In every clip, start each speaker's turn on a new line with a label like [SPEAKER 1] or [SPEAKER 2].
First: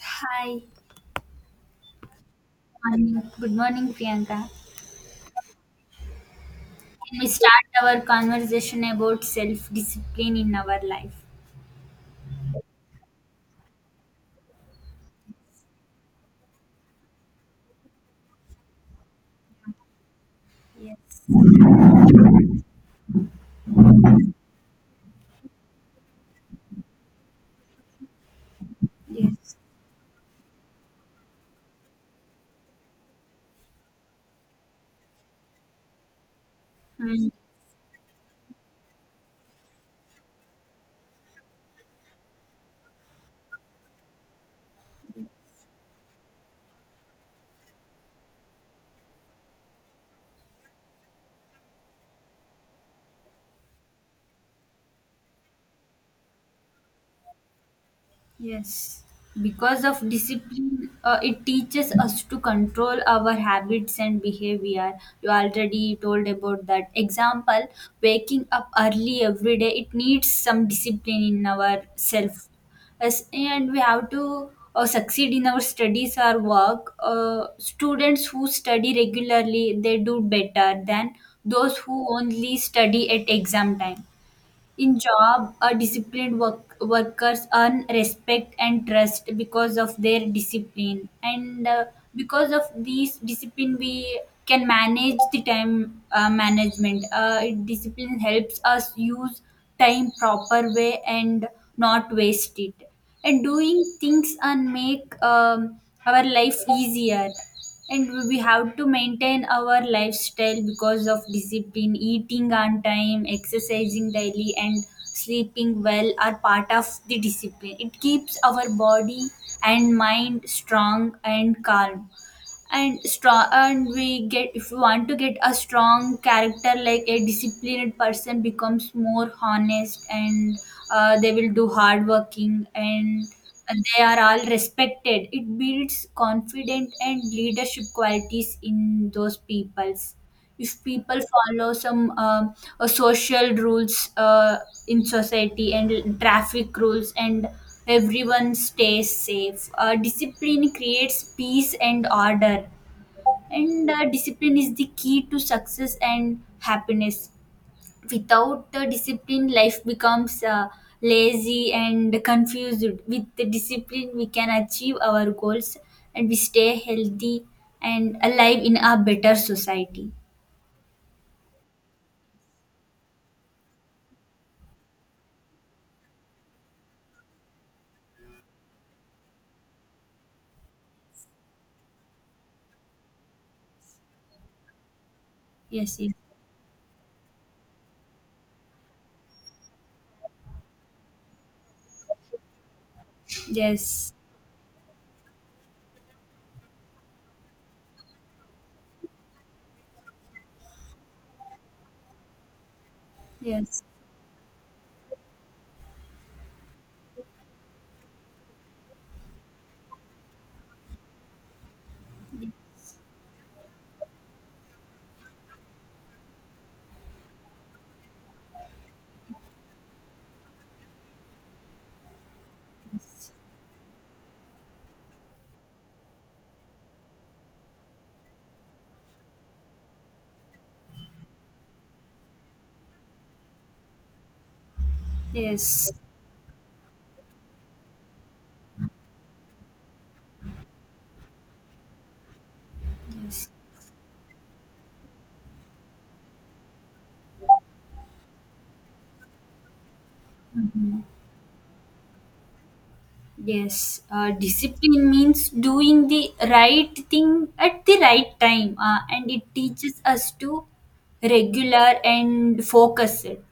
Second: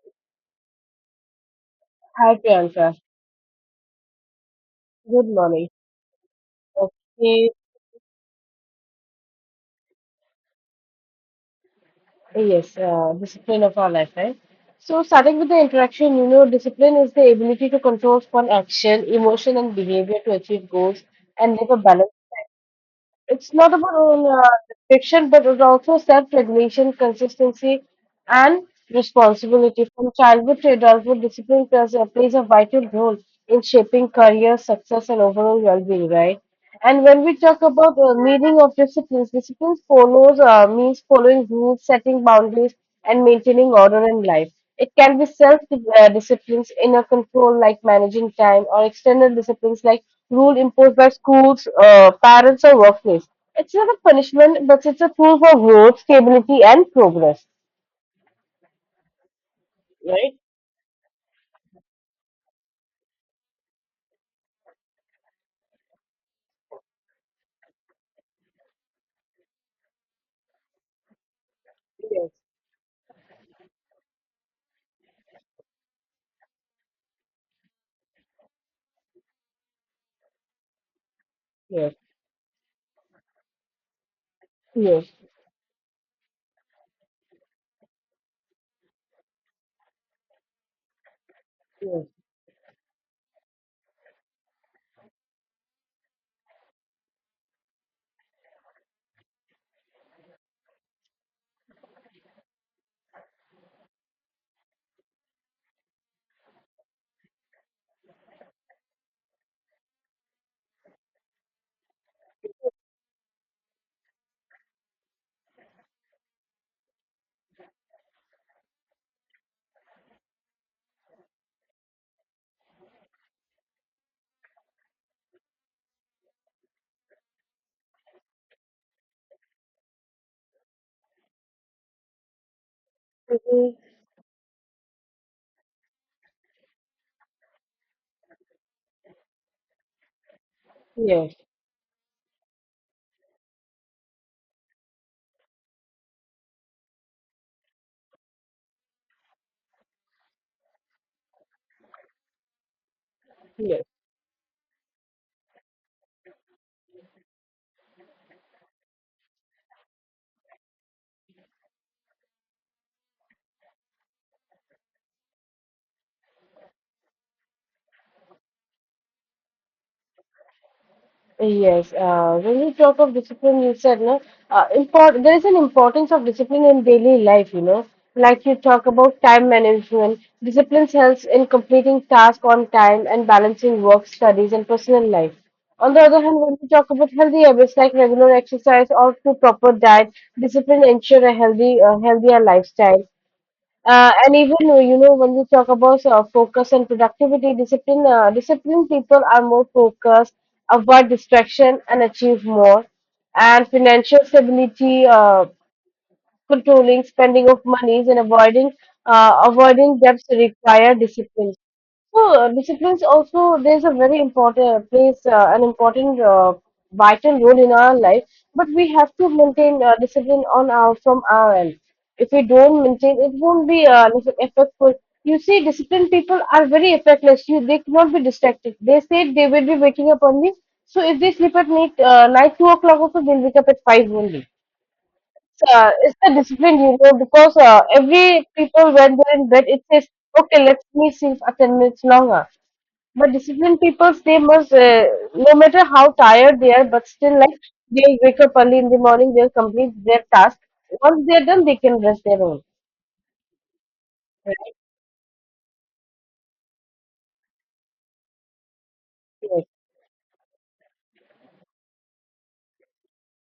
[SPEAKER 1] Hi,
[SPEAKER 2] Hi Priyanka,
[SPEAKER 1] morning. Good morning, Priyanka.
[SPEAKER 2] good morning.
[SPEAKER 1] Can we
[SPEAKER 2] Okay,
[SPEAKER 1] start our conversation about self discipline in our life?
[SPEAKER 2] yes, discipline of our life, right? So starting with the interaction, you know, discipline is the ability to control one action, emotion, and behavior to achieve
[SPEAKER 1] Yes.
[SPEAKER 2] goals and live a balance. It's not about fiction, but it also self-regulation, consistency, and
[SPEAKER 1] Yes.
[SPEAKER 2] responsibility. From childhood to adulthood, discipline plays a vital role in shaping career success and overall well-being, right? And when
[SPEAKER 1] Hmm.
[SPEAKER 2] we talk about the meaning of disciplines, discipline follows means following rules, setting boundaries, and maintaining order in life. It can be self-disciplines, inner control like managing time, or external disciplines like rule imposed by schools, parents, or workplace. It's not a punishment, but it's a tool for growth, stability, and progress,
[SPEAKER 1] Yes, because of
[SPEAKER 2] right?
[SPEAKER 1] discipline, it teaches us to control our habits and behavior. You already told about that example, waking up early every day. It needs some discipline in our
[SPEAKER 2] Yes,
[SPEAKER 1] self. And we have to succeed in our studies or work. Students who study regularly, they do better than those
[SPEAKER 2] yes,
[SPEAKER 1] who only study at exam time. In
[SPEAKER 2] yes,
[SPEAKER 1] job, a disciplined work, workers earn respect and trust because of their discipline. And
[SPEAKER 2] yes,
[SPEAKER 1] because of these discipline, we can manage the time management. Discipline helps us use time proper way and not waste it and doing things and make our life easier. And we have to maintain our lifestyle because of discipline. Eating on time, exercising daily and sleeping well are part of the discipline. It keeps our body and mind strong and calm and strong. And we get, if you want to get a strong character, like a disciplined person becomes more honest and they will do hard working and
[SPEAKER 2] yes,
[SPEAKER 1] they are all respected. It builds confident and leadership qualities in those peoples. If people
[SPEAKER 2] yes,
[SPEAKER 1] follow some social rules, in society, and traffic rules, and everyone stays safe. Discipline creates peace and order.
[SPEAKER 2] yes.
[SPEAKER 1] And discipline is the key to success and happiness. Without the discipline, life becomes lazy and confused. With the discipline, we can achieve our goals and we stay healthy and alive in a better society.
[SPEAKER 2] Yes, when you talk of discipline, you said no. There is an importance of discipline in daily life. Like you talk about time management. Discipline helps in completing tasks on time and balancing work, studies, and personal life. On
[SPEAKER 1] Yes,
[SPEAKER 2] the
[SPEAKER 1] yes.
[SPEAKER 2] other hand, when we talk about healthy habits like regular exercise or to proper diet, discipline ensure a healthy, healthier lifestyle.
[SPEAKER 1] Yes,
[SPEAKER 2] And even when we talk about focus and productivity, disciplined people are more focused, avoid distraction, and achieve more. And
[SPEAKER 1] yes,
[SPEAKER 2] financial stability, controlling spending of monies, and avoiding debts require discipline. So disciplines also there's a very important plays an important vital role in our life, but we have to maintain discipline on our from our end. If we don't maintain, it
[SPEAKER 1] yes,
[SPEAKER 2] won't be effective. You see, disciplined people are very effectless. You they cannot be distracted. They say they will be waking up only. So if they sleep at night, night 2 o'clock also they'll wake up at five only. So,
[SPEAKER 1] yes,
[SPEAKER 2] it's the discipline, you know, because every people when they're in bed, it says, okay, let me sleep for 10 minutes longer. But
[SPEAKER 1] yes.
[SPEAKER 2] disciplined people, they must, no matter how tired they are, but still, like, they wake up early in the morning, they'll complete their task.
[SPEAKER 1] Mhm.
[SPEAKER 2] Once they're done, they can rest their own.
[SPEAKER 1] Yes,
[SPEAKER 2] Right?
[SPEAKER 1] discipline means doing the right thing at the right time, and it teaches us to regular and focus it.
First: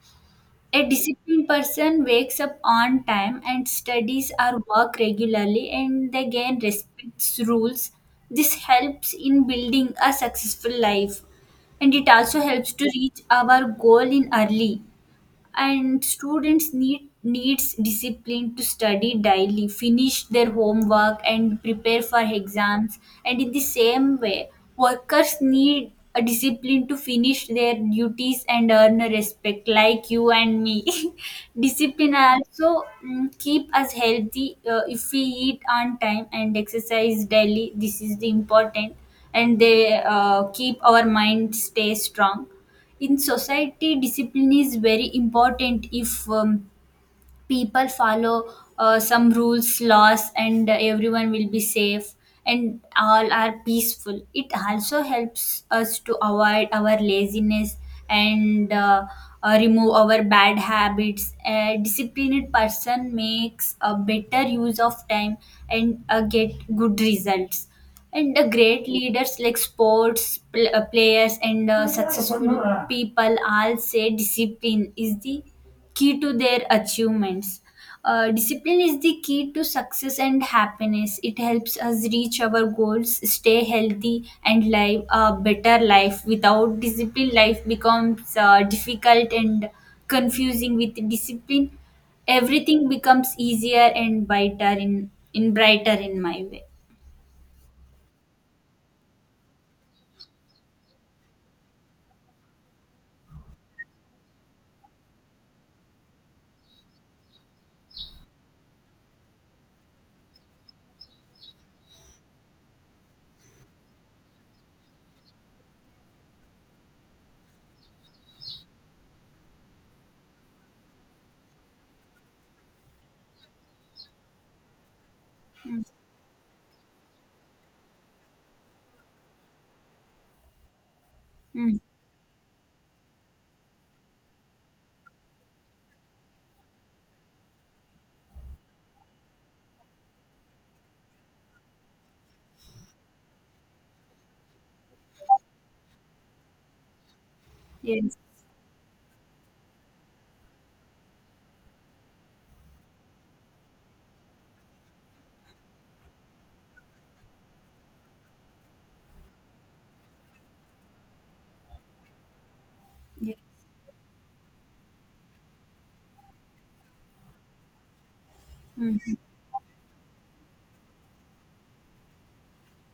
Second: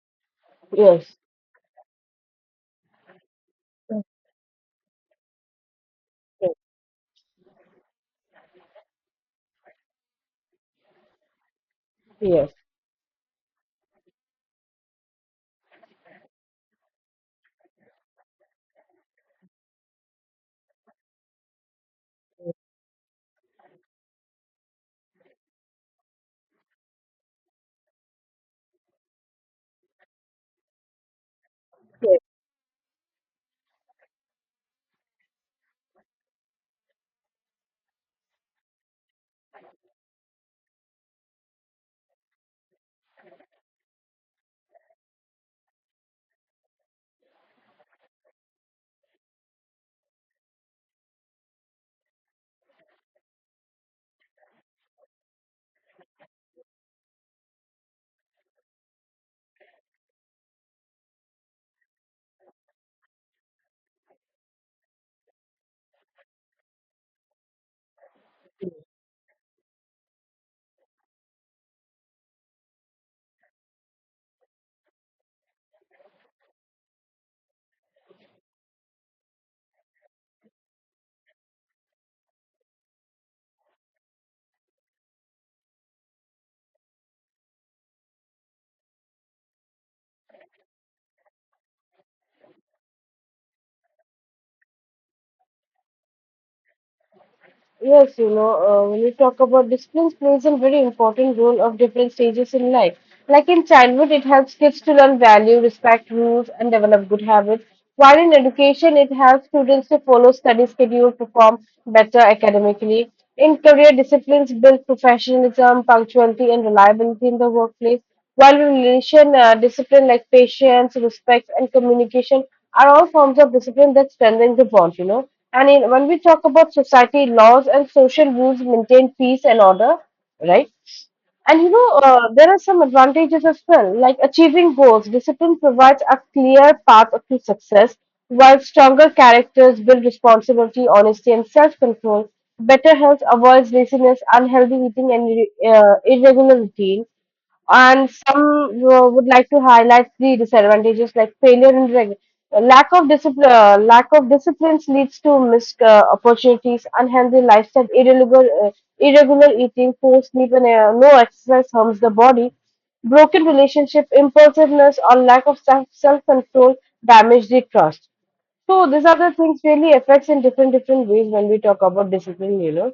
[SPEAKER 1] A
[SPEAKER 2] Yes,
[SPEAKER 1] disciplined person wakes up on time and studies or work regularly, and they
[SPEAKER 2] yes,
[SPEAKER 1] gain respects rules. This helps in building a successful life, and it also
[SPEAKER 2] yes,
[SPEAKER 1] helps to reach our goal in early. And students need needs discipline to study daily, finish their homework and prepare for exams. And in the same way, workers need a discipline to finish their duties and earn a respect like you and me. Discipline
[SPEAKER 2] yes.
[SPEAKER 1] also keep us healthy. If we eat on time and exercise daily, this is the important. And they keep our mind stay strong. In society, discipline is very important. If people follow some rules, laws, and everyone will be safe and all are peaceful. It also helps us to avoid our laziness and remove our bad habits. A disciplined person makes a better use of time and get good results. And great leaders like players and successful people all say discipline is the key to their achievements. Discipline is the key to success and happiness. It helps us reach our goals, stay healthy, and live a better life. Without discipline, life becomes difficult and confusing. With discipline, everything becomes easier and brighter in brighter in my way.
[SPEAKER 2] Yes, you know, when you talk about discipline, plays a very important role of different stages in life. Like in childhood, it helps kids to learn value, respect rules, and develop good habits. While in education, it helps students to follow study schedule, perform better academically. In career, disciplines build professionalism, punctuality, and reliability in the workplace. While relation discipline like patience, respect, and communication are all forms of discipline that strengthen the bond, you know. And in, when we talk about society, laws and social rules maintain peace and order, right? And you
[SPEAKER 1] Mm.
[SPEAKER 2] know, there are some advantages as well, like achieving goals. Discipline provides a clear path to success, while stronger characters build responsibility, honesty, and self control. Better health avoids laziness, unhealthy eating, and irregular routine. And
[SPEAKER 1] Yes.
[SPEAKER 2] some would like to highlight the disadvantages like failure and lack of discipline. Lack of disciplines leads to missed opportunities, unhealthy lifestyle, irregular eating, poor sleep, and no exercise harms the body.
[SPEAKER 1] Yeah.
[SPEAKER 2] Broken relationship, impulsiveness, or lack of self control damage the trust. So these are
[SPEAKER 1] Mm.
[SPEAKER 2] the things really affects in different different ways when we talk about discipline, you know.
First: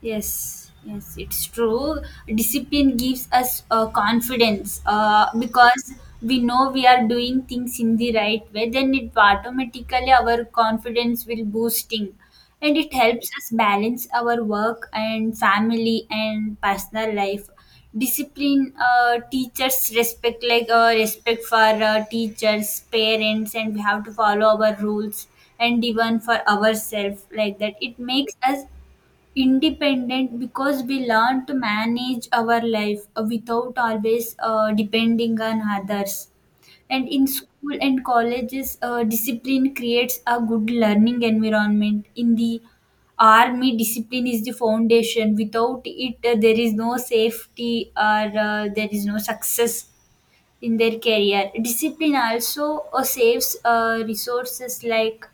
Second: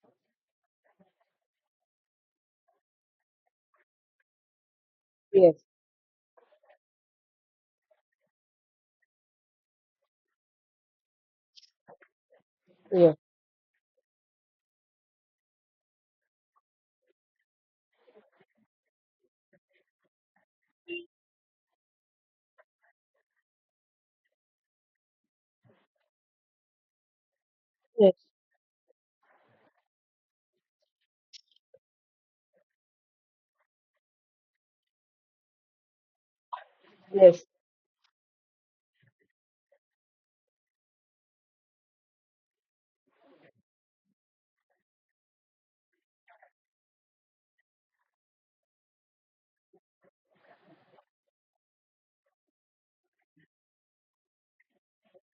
[SPEAKER 1] Yes, yes, it's true. Discipline gives us confidence,
[SPEAKER 2] Yes,
[SPEAKER 1] because we know we are doing things in the right way, then it automatically our confidence will boosting. And it
[SPEAKER 2] yes,
[SPEAKER 1] helps us balance our work and family and personal life. Discipline, teachers respect, like respect for teachers, parents, and we have to follow our rules, and even for ourselves like that. It
[SPEAKER 2] yes,
[SPEAKER 1] makes us independent because we learn to manage our life without always depending on others. And in
[SPEAKER 2] yes,
[SPEAKER 1] school and colleges, discipline creates a good learning environment. In the army, discipline is the foundation. Without it, there is no safety or there is no success in their career. Discipline also saves resources like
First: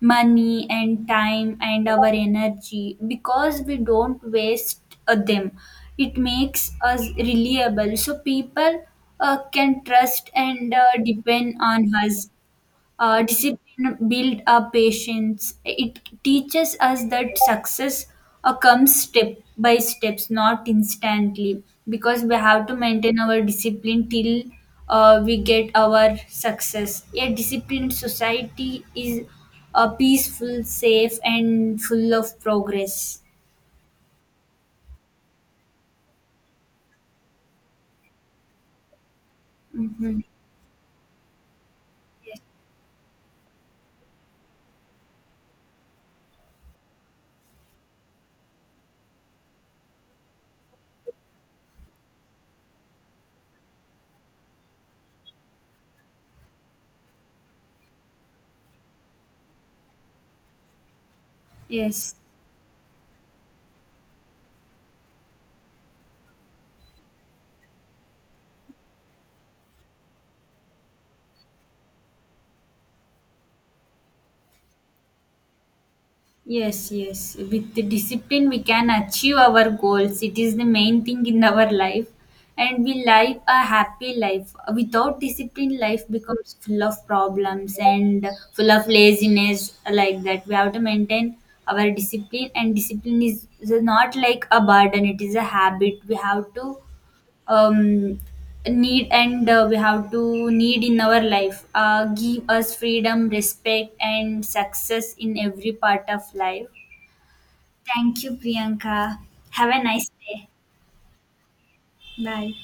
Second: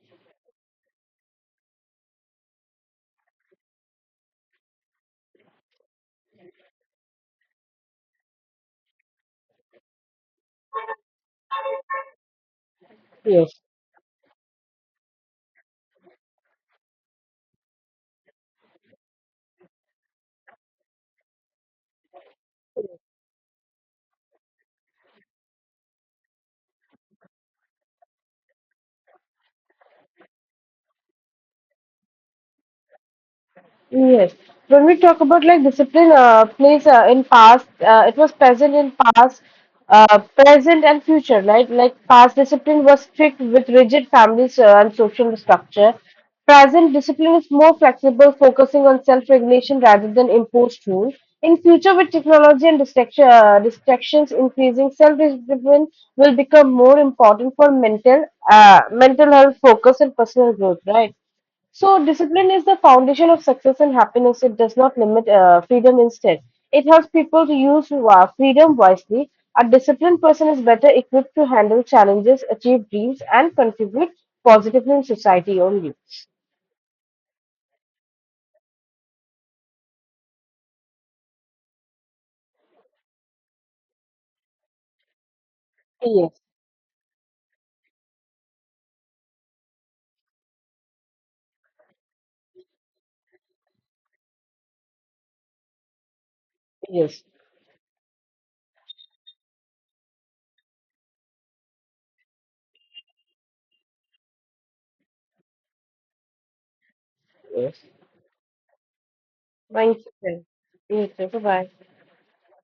[SPEAKER 1] money and time and our energy because we don't waste them. It makes us reliable, so people can trust and depend on us.
[SPEAKER 2] yes,
[SPEAKER 1] Discipline build up patience. It teaches us that success comes step by steps, not instantly, because we have to maintain our discipline till we get our success. A disciplined society is peaceful, safe, and full of progress.
[SPEAKER 2] yes. When we talk about like discipline, plays in past, it was present in past,
[SPEAKER 1] Hmm.
[SPEAKER 2] present and future, right? Like past discipline was strict with rigid families and social structure. Present discipline is more flexible, focusing on self-regulation rather than imposed rules. In future, with technology and distractions increasing, self-discipline will become more important for mental health focus and personal growth, right? So,
[SPEAKER 1] Yes.
[SPEAKER 2] discipline is the foundation of success and happiness. It does not limit freedom instead. It helps people to use freedom wisely. A disciplined person is better equipped to handle challenges, achieve dreams, and contribute positively in society only.
[SPEAKER 1] Yes, yes. With the discipline, we can achieve our goals. It is the main thing in our life. And we live a happy life. Without discipline, life
[SPEAKER 2] Yes,
[SPEAKER 1] becomes full of problems and full of laziness, like that. We have to maintain our discipline, and discipline is not like a burden, it is a habit. We have to
[SPEAKER 2] yes.
[SPEAKER 1] um, need, and we have to need in our life. Give us freedom, respect and success in every part of life. Thank you, Priyanka. Have a
[SPEAKER 2] Thank
[SPEAKER 1] nice day.
[SPEAKER 2] you. Bye bye.
[SPEAKER 1] Bye.